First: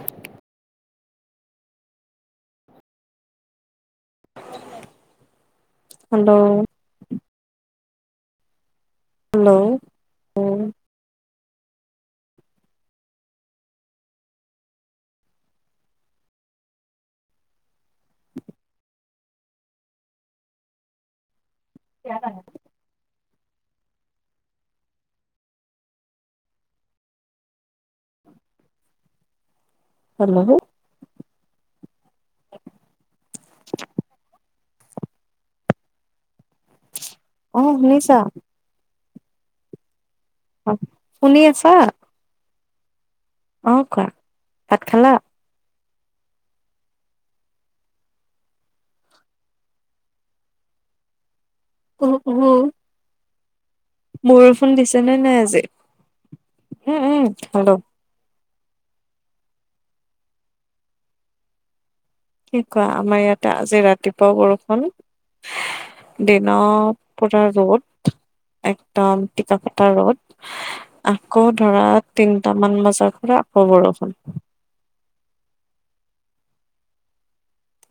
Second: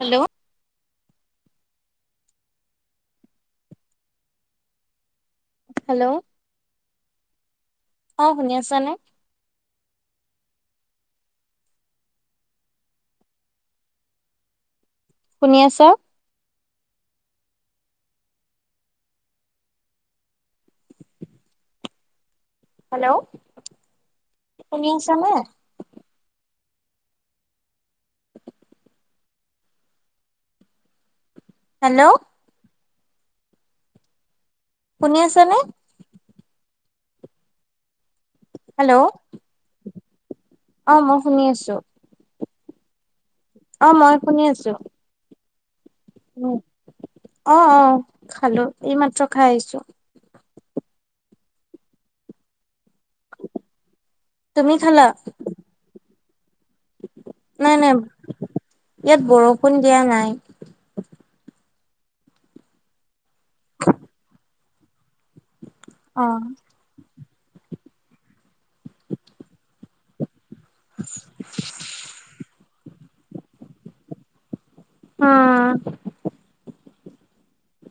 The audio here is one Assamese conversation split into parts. হেল্ল'! হেল্ল'? অ' শুনি আছা নে? হেল্ল'? উম। শুনি আছা। ইয়াত আহা। হেল্ল', শুনি আছা নে? হেল্ল'? হেল্ল'! কোনে আছা নে? অ' শুনিছা। হেল্ল', অ' মই শুনি আছো। অ' মই শুনি আছো। ভাত খালা উম। অ', অ' খালো, এইমাত্ৰ খাই আহিছো। উহু উহু, তুমি বৰষুণ খালা? দিছেনে নাই আজি। উম, উম নাই খালো। নাই ইয়াত বৰষুণ দিয়া নাই। কি কোৱা আমাৰ ইয়াতে আজি ৰাতিপুৱা বৰষুণ, অ দিনত পৰা ৰ'দ, একদম টিকাফটা ৰ'দ। আকৌ ধৰা তিনটামান বজাৰ পৰা আকৌ বৰষুণ। অহ'।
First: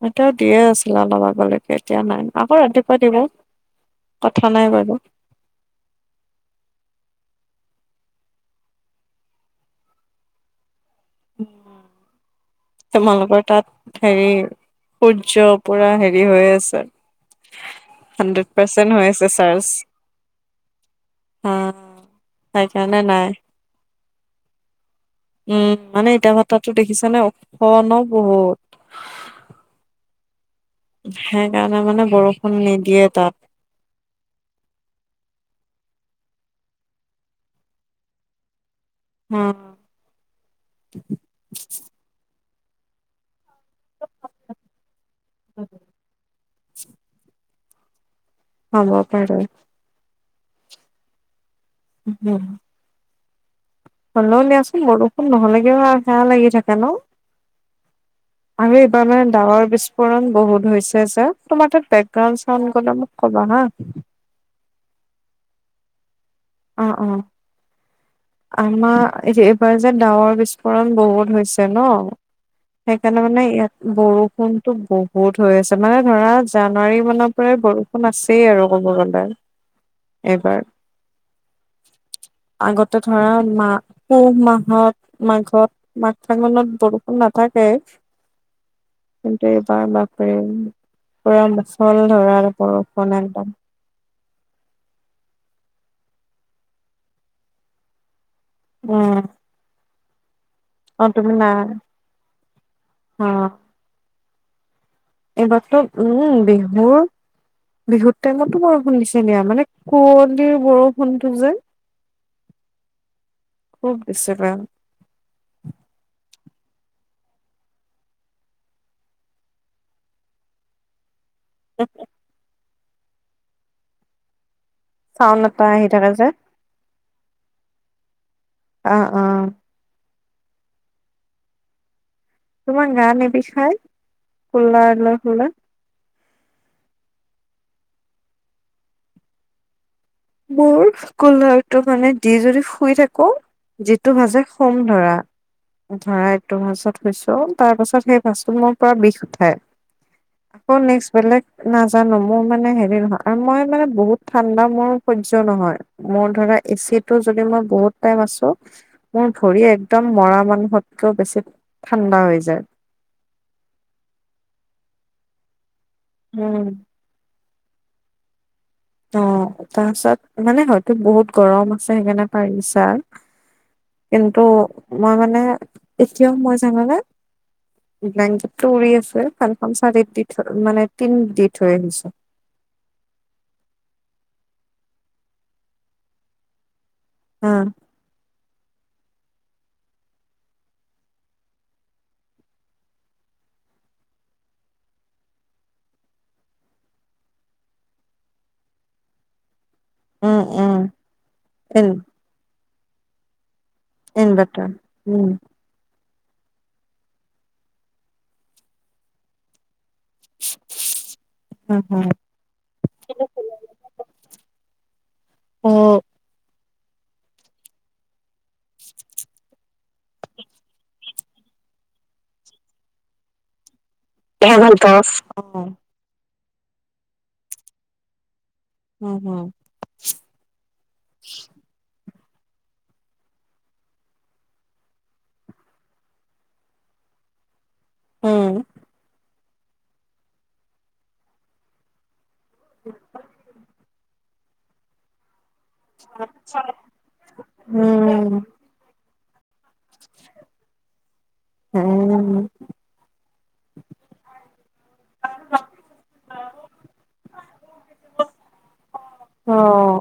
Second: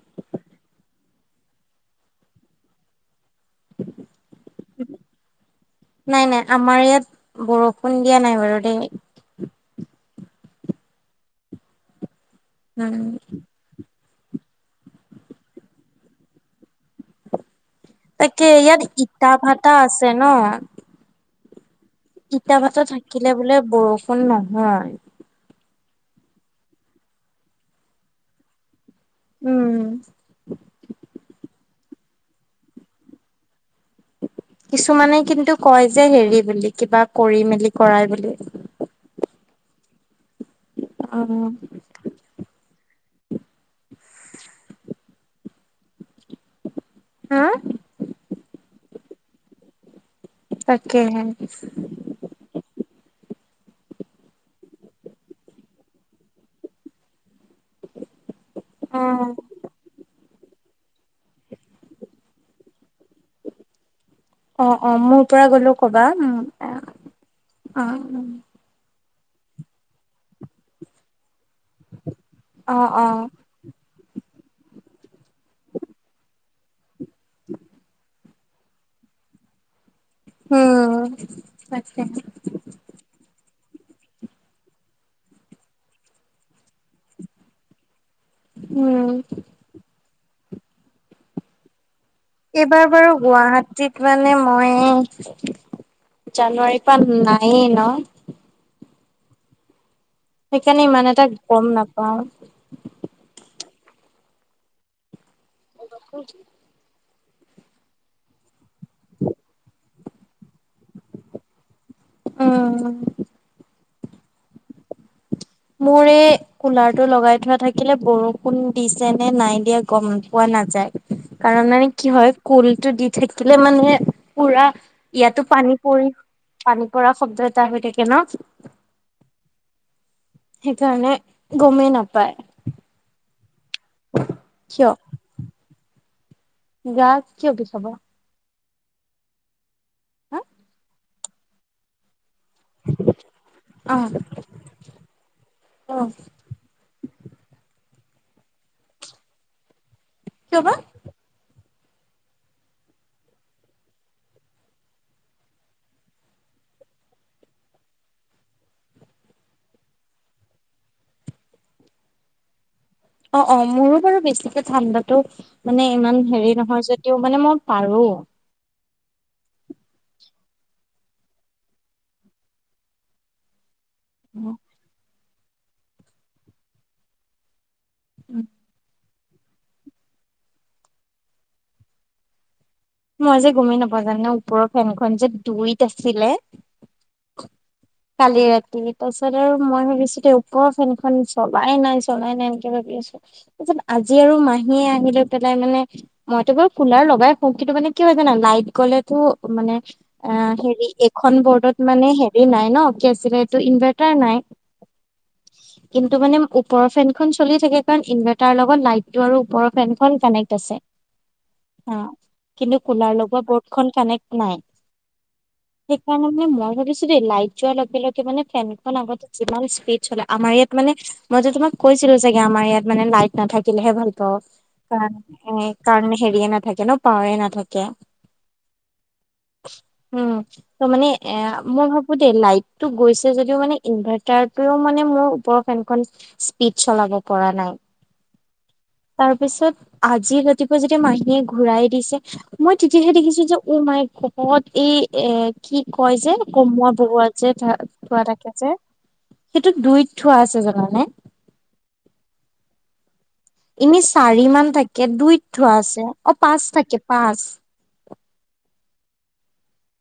এতিয়াও দিয়ে আছিলে অলপ আগলৈকে, এতিয়া নাই আকৌ ৰাতিপুৱা দিব। কথা নাই বাৰু। নাই, নাই। আমাৰ ইয়াত বৰষুণ দিয়া নাই বাৰু দেই। উম তোমালোকৰ তাত? হেৰি সূৰ্য, পুৰা হেৰি হৈ আছে। হাণ্ড্ৰেড তাকে ইয়াত পাৰ্চেন্ট ইটা-ভাটা আছে ন? উম। ইটা-ভাটা থাকিলে বোলে বৰষুণ নহয়। উম মানে ইটা-ভাত দেখিছানে, ওখ ন বহুত। উম। সেইকাৰণে মানে বৰষুণ নিদিয়ে তাত। কিছুমানে কিন্তু কয় যে, হেৰি বুলি কিবা কৰি মেলি কৰাই বুলি। উম। অহ'। [unintelligible] [unintelligible] হা? হ'ব পাৰে। তাকে হে। কেতিয়া হ'লেও দিয়াচোন বৰষুণ নহ'লে কিবা ভাল লাগি থাকে ন। আমি এইবাৰ মানে অ', ডাৱৰ বিস্ফোৰণ ণ বহুত হৈছে যে তোমাৰ তাত বেকগাউড চাউণ্ড গলে মোক ক'বা হা। অ', অ', মোৰ পৰা গ'লো ক'বা উ অ অ আমাৰ এইবাৰ যে ডাৱৰ বিস্ফোৰণ বহুত হৈছে ন! অ', সেইকাৰণে অ', মানে ইয়াত বৰষুণতো বহুত হৈ আছে মানে ধৰা জানুৱাৰী মানৰ পৰাই বৰষুণ আছেই আৰু ক'ব গ'লে। এইবাৰ উম তাকেই আগতে ধৰা মা পুহ মাহত মাঘত মাঘ, ফাগুনত বৰষুণ নাথাকে। উম, কিন্তু এইবাৰ বাপৰে পুৰা মছল ধৰা এইবাৰ বাৰু বৰষুণ একদম গুৱাহাটীত মানে মই জানুৱাৰীৰ পৰা নায়েই ন! উম সেইকাৰণে ইমান অ এটা তুমি নাই গম নাপাওঁ। অ এইবাৰতো উম বিহুৰ বিহুত টাইমতো বৰষুণ দিছে দিয়া মানে কুঁৱলিৰ বৰষুণটো যে উম খুব [unintelligible] [unintelligible] কুলাৰ টো লগাই থোৱা থাকিলে বৰষুণ দিছে নে নাই দিয়া গম পোৱা নাযায়। কাৰণ মানে কি হয় কুলটো দি থাকিলে মানে পুৰা চাউণ্ড ইয়াতো এটা পানী আহি পৰি থাকে যে পানী পৰা শব্দ এটা হৈ থাকে ন অ', অ'। সেইকাৰণে গমেই নাপায়। তোমাৰ গা নিবিষাই কিয় কোলাৰ লৈ [unintelligible] গা কিয় বিষাব। হা মোৰ কলাৰটো মানে দি যদি শুই থাকো অ যিটো ভাজে সোম ধৰা অ ধৰা ত ভাছত শুই তাৰ পাছত সেই ভাচটো মোৰ পৰা বিষ উঠাই। কিয় বা আকৌ নেক্স বেলেগ নাজানো, মোৰ মানে হেৰি নহয় আৰু মই মানে বহুত ঠাণ্ডা মোৰ সহ্য নহয় মোৰ ধৰা, এচি টো যদি মই বহুত টাইম আছো মোৰ ভৰি একদম মৰা মানুহতকেও বেছি ঠাণ্ডা হৈ যায়। অ', অ', মোৰো বাৰু বেছিকে ঠাণ্ডাতো মানে ইমান হেৰি উম নহয় যে তে মানে মই পাৰো। অ', তাৰপিছত মানে হয়তো বহুত গৰম আছে সেইকাৰণে পাৰিছা। কিন্তু মই মানে এতিয়াও মই জানোনে? ব্লেংকেটটো উৰি আছে। ফেনখন চাৰি দি থ মানে তিন দি থৈ আহিছোঁ। মই আজি যে গমেই নাপাওঁ জানানে, ওপৰৰ ফেনখন যে দুইত আছিলে। অ, কালি ৰাতি তাৰপিছত আৰু মই ভাবিছো তে ওপৰ ফেনখন চলাই নাই চলাই নাই ভাবি আছো তাৰপিছত আজি আৰু মাহীয়ে আহি লৈ পেলাই মানে মইতো বাৰু কুলাৰ লগাই শুম। কিন্তু মানে কি হয় জানা লাইট গ'লেতো মানে অ উম উম হেৰি এখন বৰ্ডত ইন মানে হে? হেৰি নাই ন কেটো ইনভাৰটাৰ নাই ইনভাৰ্টাৰ উম কিন্তু মানে ওপৰৰ ফেনখন চলি থাকে কাৰণ ইনভাৰ্টাৰ লগত লাইট টো আৰু ওপৰ ফেনখন কানেক্ট আছে হম অ', হম কুলাৰ লগোৱা বৰ্ড খন কানেক্ট নাই, উম সেই তাৰমানে মই ভাবিছোঁ দেই লাইট যোৱাৰ লগে লগে মানে ফেনখন আগতে যিমান স্পীড চলে আমাৰ ইয়াত মানে মই যে তোমাক কৈছিলোঁ চাগে আমাৰ ইয়াত মানে লাইট নথাকিলেহে ভাল। এ ভাল পাও অ', সেইকাৰণে হেৰিয়ে নাথাকে ন' পাৱাৰে নাথাকে। উম, হুম, উম, ত' মানে এ মই ভাবো দেই লাইট টো গৈছে যদিও মানে ইনভাৰ্টাৰটোও মানে মোৰ ওপৰ ফেনখন স্পীড চলাব পৰা নাই। উম, তাৰ পিছত আজি ৰাতিপুৱা যেতিয়া মাহীয়ে ঘুৰাই দিছে মই তেতিয়াহে দেখিছোঁঅঁ যে ও মাই গদ এই এ কি কয় যে কমোৱা বহুৱা যে ধোৱা উম থাকে যে। সেইটো দুইত থোৱা আছে জানানে। উম, এনেই চাৰি মান থাকে, দুইত থোৱা আছে অ' পাঁচ থাকে পাঁচ। অ',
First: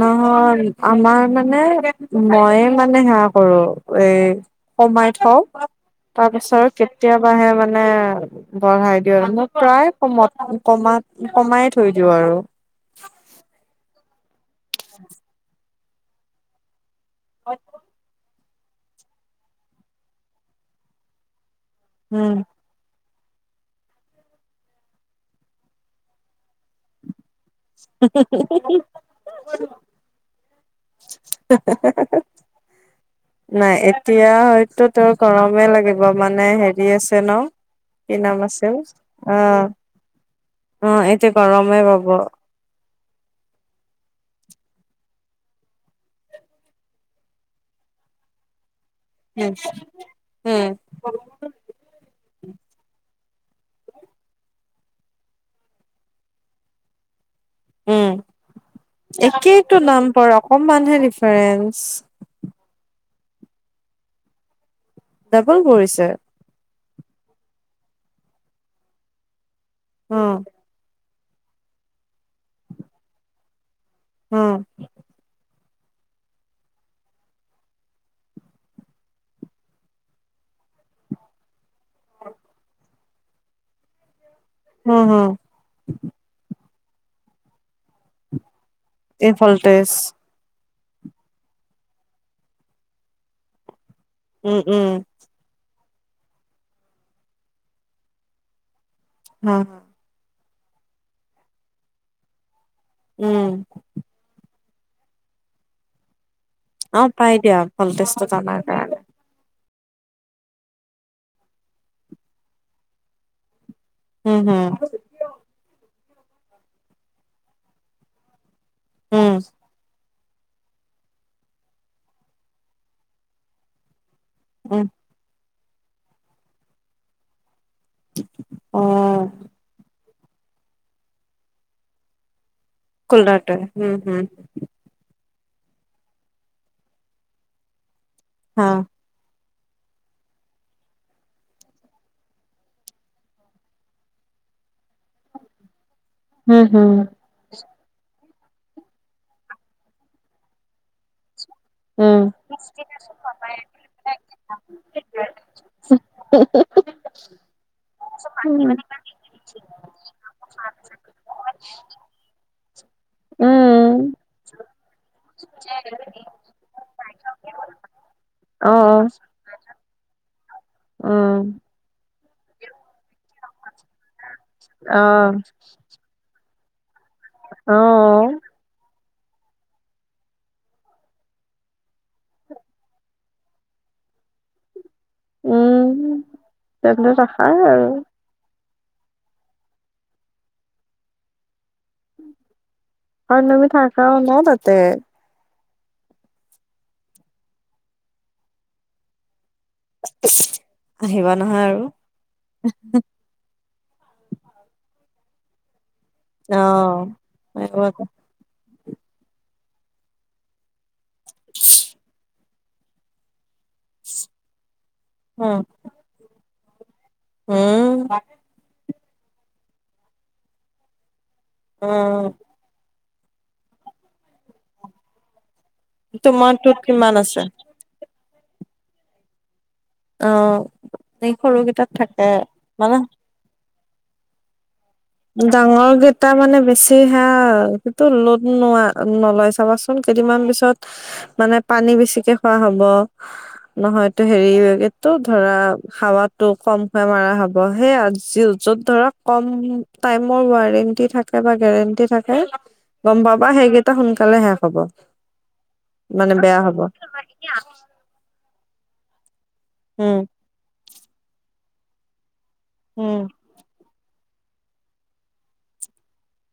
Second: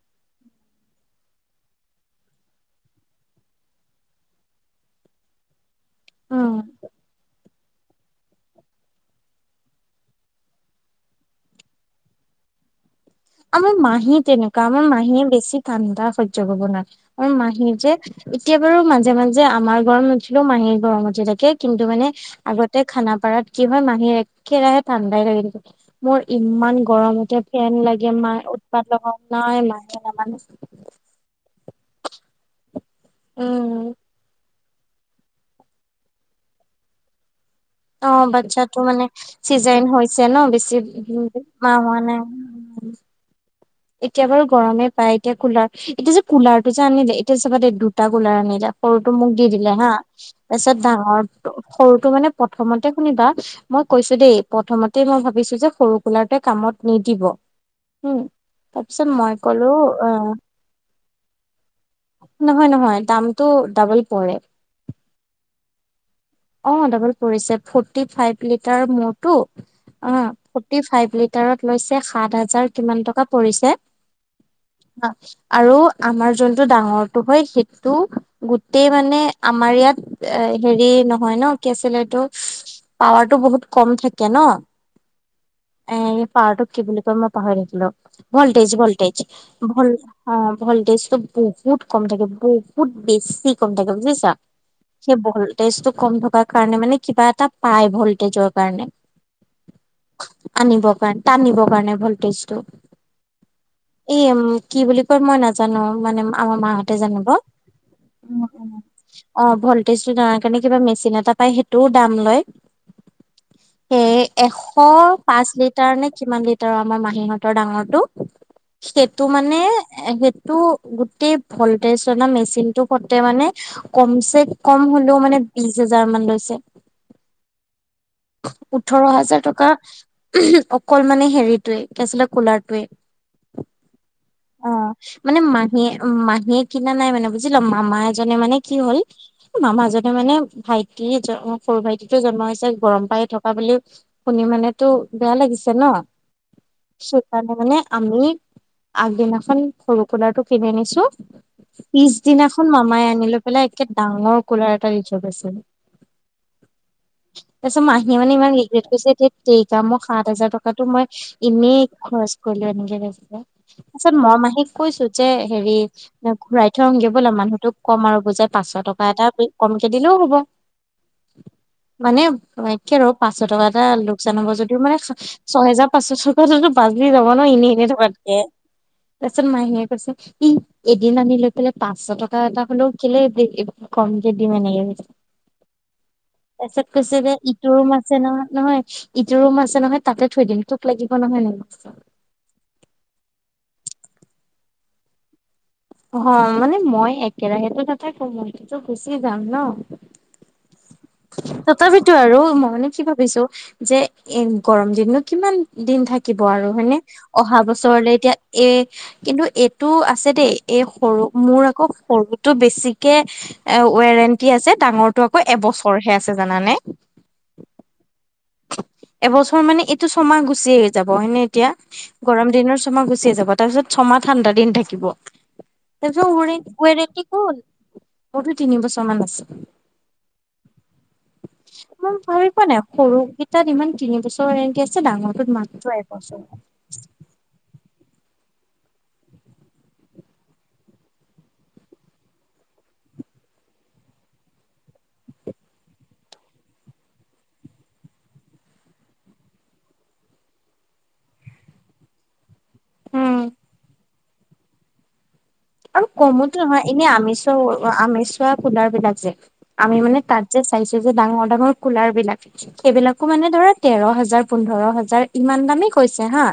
নহয়, আমাৰ মানে ময়ে মানে সেয়া কৰো এই সোমাই থওঁ তাৰ উম পিছত কেতিয়াবাহে মানে বঢ়াই দিওঁ আৰু মই প্ৰায় কমত কমাত কমাই থৈ দিওঁ আৰু। আমাৰ মাহী তেনেকুৱা আমাৰ মাহীয়ে বেছি ঠাণ্ডা সহ্য কৰিব নোৱাৰে, আমাৰ মাহী যে এতিয়া বাৰু মাজে মাজে আমাৰ গৰম নুঠিলেও মাহীৰ গৰমতে উঠি থাকে, কিন্তু মানে আগত তে খানাপাৰাত কি হয়? মাহী একেৰাহে ঠাণ্ডাই লাগি থাকে, মোৰ ইমান গৰম উঠে ফেন লাগে মাই উৎপাত লগাও নাই মাহীয়ে নাজানিছিল উম নাই এতিয়া হয়তো তোৰ গৰমে লাগিব মানে হেৰি আছে ন' অ কি নাম আছিল, বাচ্ছাটো মানে অ' চিজাৰিন হৈছে ন বেছি অ' এতিয়া মাহ গৰমে হোৱা পাব। নাই এতিয়া বাৰু গৰমে পায়, এতিয়া কুলাৰ এতিয়া যে কুলাৰটো যে আনিলে এতিয়া চাবা দুটা কুলাৰ আনিলে। সৰুটো মোক দি দিলে হাঁ, উম তাৰপিছত ডাঙৰ সৰুটো মানে প্ৰথমতে শুনিবা মই কৈছো দেই, প্ৰথমতে মই ভাবিছো যে সৰু কোলাৰটোৱে কামত নিদিব উম হুম একেইতো দাম পৰে, অকনমানহে ডিফাৰেঞ্চ নহয়, নহয, দামটো ডাবল পৰে। ডাবোল পৰিছে? অ', ডাবল পৰিছে, ফৰ্টি ফাইভ লিটাৰ মূৰটো। উম, ফৰ্টি ফাইড লিটাৰত লৈছে সাত হাজাৰ কিমান টকা পৰিছে। অ', আৰু আমাৰ যোনটো ডাঙৰটো হয়, সেইটো গোটেই মানে আমাৰ ইয়াত এ হেৰি ন হয় ন' কি আছিলে এইটো, পাৱাৰটো বহুত কম থাকে ন'। হুম, হুম। এই পাৱাৰ টোক কি বুলি কয়? মই পাহৰি থাকিলোঁ। ভল্টেজ ভল্টেজ এই ভল ভল্টেজ অ', ভল্টেজ তো বহুত কম থাকে! বহুত বেছি কম থাকে বুজিছাঁ! উম, উম, ভল্টেজটো কম থকাৰ কাৰণে মানে কিবা এটা পায়! ভল্টেজৰ কাৰণে অ', আনিব কাৰণে টানিব কাৰণে ভল্টেজ টো? উম, এ কি বুলি কয় মই নাজানো? মানে, আমাৰ মাহঁতে অ জানিব! পাই দিয়া ভল্টেজটোত আমাৰ কাৰণে অ', ভলটেজটো দাৰ কাৰণে কিবা মেচিন এটা পায় সেইটোও দাম লয়! সেই উম এশ হম পাঁচ লিটাৰ নে কিমান লিটাৰ আমাৰ মাহীহঁতৰ ডাঙৰটো! সেইটো উম মানে সেইটো গোটেই ভলটেজ অনা মেচিন টো হতে মানে কম চে উম কম হলেও মানে বিশ হাজাৰ মান লৈছে? অ ওঠৰ হাজাৰ টকা! অকল মানে হেৰিটোৱে কি আছিলে কুলাৰটোৱে! কুলৰাটো! হুম, হুম! অ', মানে মাহীয়ে মাহীয়ে কিনা নাই মানে, বুজিলা মামা এজনে মানে হা কি হ'ল মামা জনে মানে ভাইটি সৰু ভাইটি তো জন্ম হৈছে গৰম পাই থকা বুলি শুনি মানেতো বেয়া লাগিছে ন! উম, হুম! [unintelligible] আমি আগ দিনাখন সৰু কোলাৰটো কিনি আনিছোঁ উম পিছদিনাখন মামাই আনি লৈ পেলাই একে ডাঙৰ কোলাৰ এটা দি থয় গৈছে! [unintelligible] তাৰপিছত মাহীয়ে মানে ইমান উম ৰিগ্ৰেট কৰিছে যে টেৰিকা মই সাত হাজাৰ টকাটো মই এনেই খৰছ কৰিলোঁ এনেকে কৈছে। উম তাৰপাছত মই মাহীক কৈছো যে হেৰি ঘুৰাই থওঁ আহোগে বলা মানুহ মানু্হটোক কম আৰু বুজাই অ পাঁচশ টকা এটা কমকে দিলেও হব। উম, মানে, ৰ পাঁচশ টকা এটা লোকচান হ'ব! যদিও, মানে অ ছয়হেজাৰ পাঁচশ টকাটো বাচি যাব নহ অ এনেই থকাত কেই ই এদিন আনি লৈ পেলাই পাঁচশ টকা এটা হলেও কেলেই কম কে দিম এনেকে কৈছে! উম তাৰপিছত কৈছে যে ইটো ৰুম [inaudible] আছে নহয়, নহয়! ইটো ৰুম আছে নহয় তাতে থৈ দিম তোক লাগিব নহয়? অ', তুমি থাকাও ন তাতে! অ', মানে মই একেৰাহেতো নাথাকো মই তো গুচি যাম ন? [unintelligible] আহিবা নহয় আৰু তথাপিতো আৰু মই মানে কি ভাবিছোঁ! যে এ গৰম দিননো কিমান দিন থাকিব অ আৰু হয়নে আহাঁ আহিব আকৌ বছৰলে এতিয়া এ কিন্তু এইটো আছে দেই এই সৰু মোৰ আকৌ সৰুটো বেছিকে এ ৱেৰেণ্টি আছে ডাঙৰটো আকৌ এবছৰহে আছে জানানে। অ এবছৰ মানে এইটো ছমাহ গুচি যাব এনেই এতিয়া উম গৰম দিনৰ ছমাহ গুচিয়ে যাব তাৰপিছত ছমাহ ঠাণ্ডা দিন থাকিব তাৰপিছত উৰে তোমাৰটোত কিমান ৱাৰেণ্টি আছে কত মোতো তিনি বছৰ মান আছে। অ এই সৰুকেইটাত থাকে মানে। তাত ইমান তিন বছৰ এনেকে তিনি বছৰ ৱাৰেণ্টি আছে ডাঙৰটোত ডাঙৰ মাত্ৰ কেইটা এবছৰ [unintelligible] সেইটো লোট নোৱা-নলয় চাবাচোন, কেইদিনমান পিছত মানে পানী বেছিকে খোৱা হ'ব নহয়তো হেৰি এইটো ধৰা হাৱাটো কমকে মাৰা হ'ব, সেই আৰু যি য'ত ধৰা কম টাইমৰ ৱাৰেন্টি থাকে বা গেৰেন্টি থাকে গম উম পাবা সেইকেইটা সোনকালে শেষ হ'ব। আৰু মানে কমোতো বেয়া হব নহয়, এনে আমি চোৱা-আমি চোৱা কোলাৰ বিলাক যে, আমি উম মানে তাত যে চাইছোঁ যে ডাঙৰ ডাঙৰ কুলাৰ বিলাক, উম সেইবিলাকো মানে ধৰা তেৰ হাজাৰ, পোন্ধৰ হাজাৰ ইমান দামেই কৈছে হা,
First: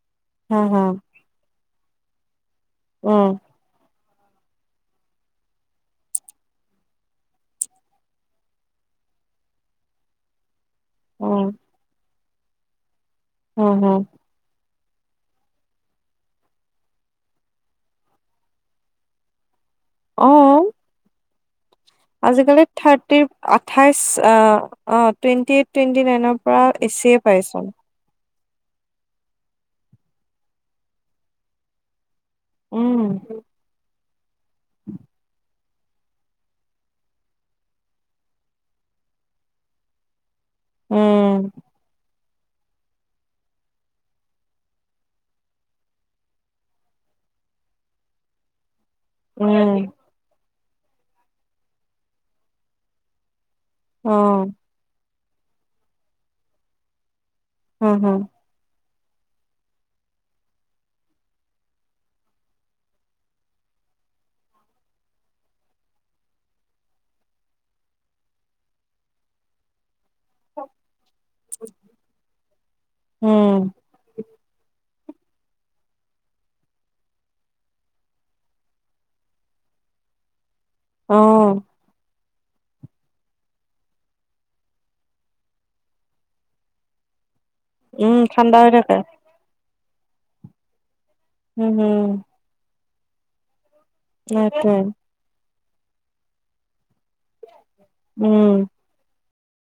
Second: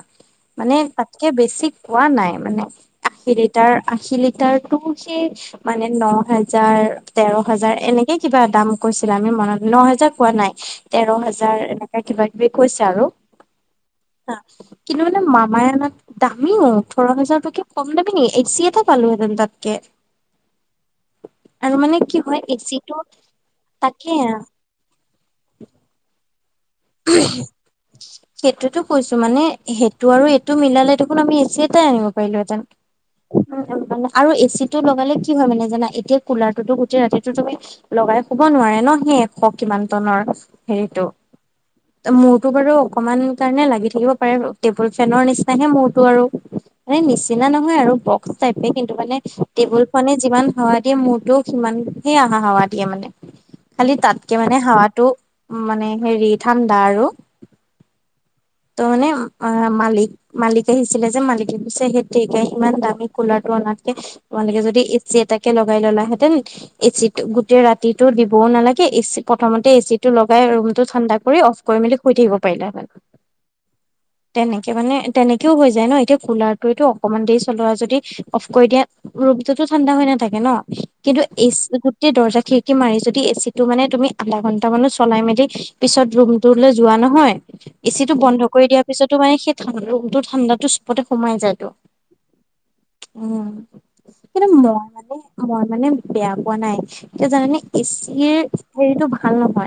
হম মানে হম তাত কে বেছি কোৱা নাই মানে, উম আশী লিটাৰ-আশী লিটাৰটোও সেই মানে ন হাজাৰ, তেৰ হাজাৰ, এনেকে কিবা দাম কৈছিলে, আমি মনত-ন হেজাৰ কোৱা নাই। তেৰ উম হাজাৰ, এনেকে কিবা কিবি কৈছে আৰু। উম হুম। হা, কিন্তু মানে, মামাই আনাটো দামী, ওঁঠৰ হেজাৰটো কি কম দামী নেকি? কে পালোঁহেঁতেন তাতকে। অ'। আৰু মানে কি হয় আজিকালি এচিটো থাৰ্টিৰ-আঠাইছ, তাকে আ অ', টুৱেণ্টি এইট, টুৱেণ্টি নাইনৰ পৰা এ চিয়ে পাই চোন। সেইটোৱেইতো কৈছোঁ, মানে সেইটো আৰু এইটো মিলালে দেখোন আমি এ চি এটাই আনিব পাৰিলোঁ হেঁতেন উম উম উম, আৰু এ চি টো লগালে কি হয় মানে জানা, এতিয়া কুলাৰটোতো গোটেই ৰাতিটো তুমি লগাই শুব নোৱাৰে ন, সেই এশ কিমান টনৰ হেৰিটো। উম। মোৰটো বাৰু অকমান কাৰণে লাগি থাকিব পাৰে, টেবুল ফেনৰ নিচিনাহে মোৰটো আৰু। মানে নিচিনা নহয় আৰু বক্স টাইপেই, কিন্তু মানে উম টেবুল ফেনে যিমান হাৱা দিয়ে, মোৰটোৱেও সিমান হে আহা-হাৱা দিয়ে মানে। খালি অ তাতকে মানে হাৱাটো মানে হেৰি, ঠাণ্ডা আৰু। উম হুম। ত' মানে অ' মালিক মালিক আহিছিলে যে, মালিকে কৈছে হেইত তেৰিকা, ইমান দামী কুলাৰটো অনাতকে তোমালোকে যদি এ চি এটাকে লগাই ল'লাহেঁতেন এ চিটো গোটেই ৰাতিটো দিবও নালাগে, এ চি-প্ৰথমতে এ চি টো লগাই ৰুম টো ঠাণ্ডা কৰি, অফ কৰি মেলি শুই থাকিব পাৰিলাহেঁতেন। [inaudible] তেনেকে মানে তেনেকেও হৈ যায় ন, এতিয়া কুলাৰটো এইটো অকমান দেৰি চলোৱা যদি অফ কৰি দিয়া ৰুমটোতো ঠাণ্ডা হৈ নাথাকে ন? অ কিন্তু এছ-গোটেই দৰ্জা খিৰিকি মাৰি যদি এ চিটো মানে তুমি আধা ঘন্টামানো চলাই মেলি পিছত ৰুমটোলৈ যোৱা নহয়, এ চিটো উম বন্ধ ঠাণ্ডা কৰি হৈ দিয়া থাকে পিছতো মানে সেই ৰুমটো ঠাণ্ডাটো চবতে সোমাই যায়তো, উম হম উম। কিন্তু সেইটোৱে মই মানে-মই মানে বেয়া পোৱা নাই, কিয় জানানে এ চিৰ উম হেৰিটো ভাল নহয়।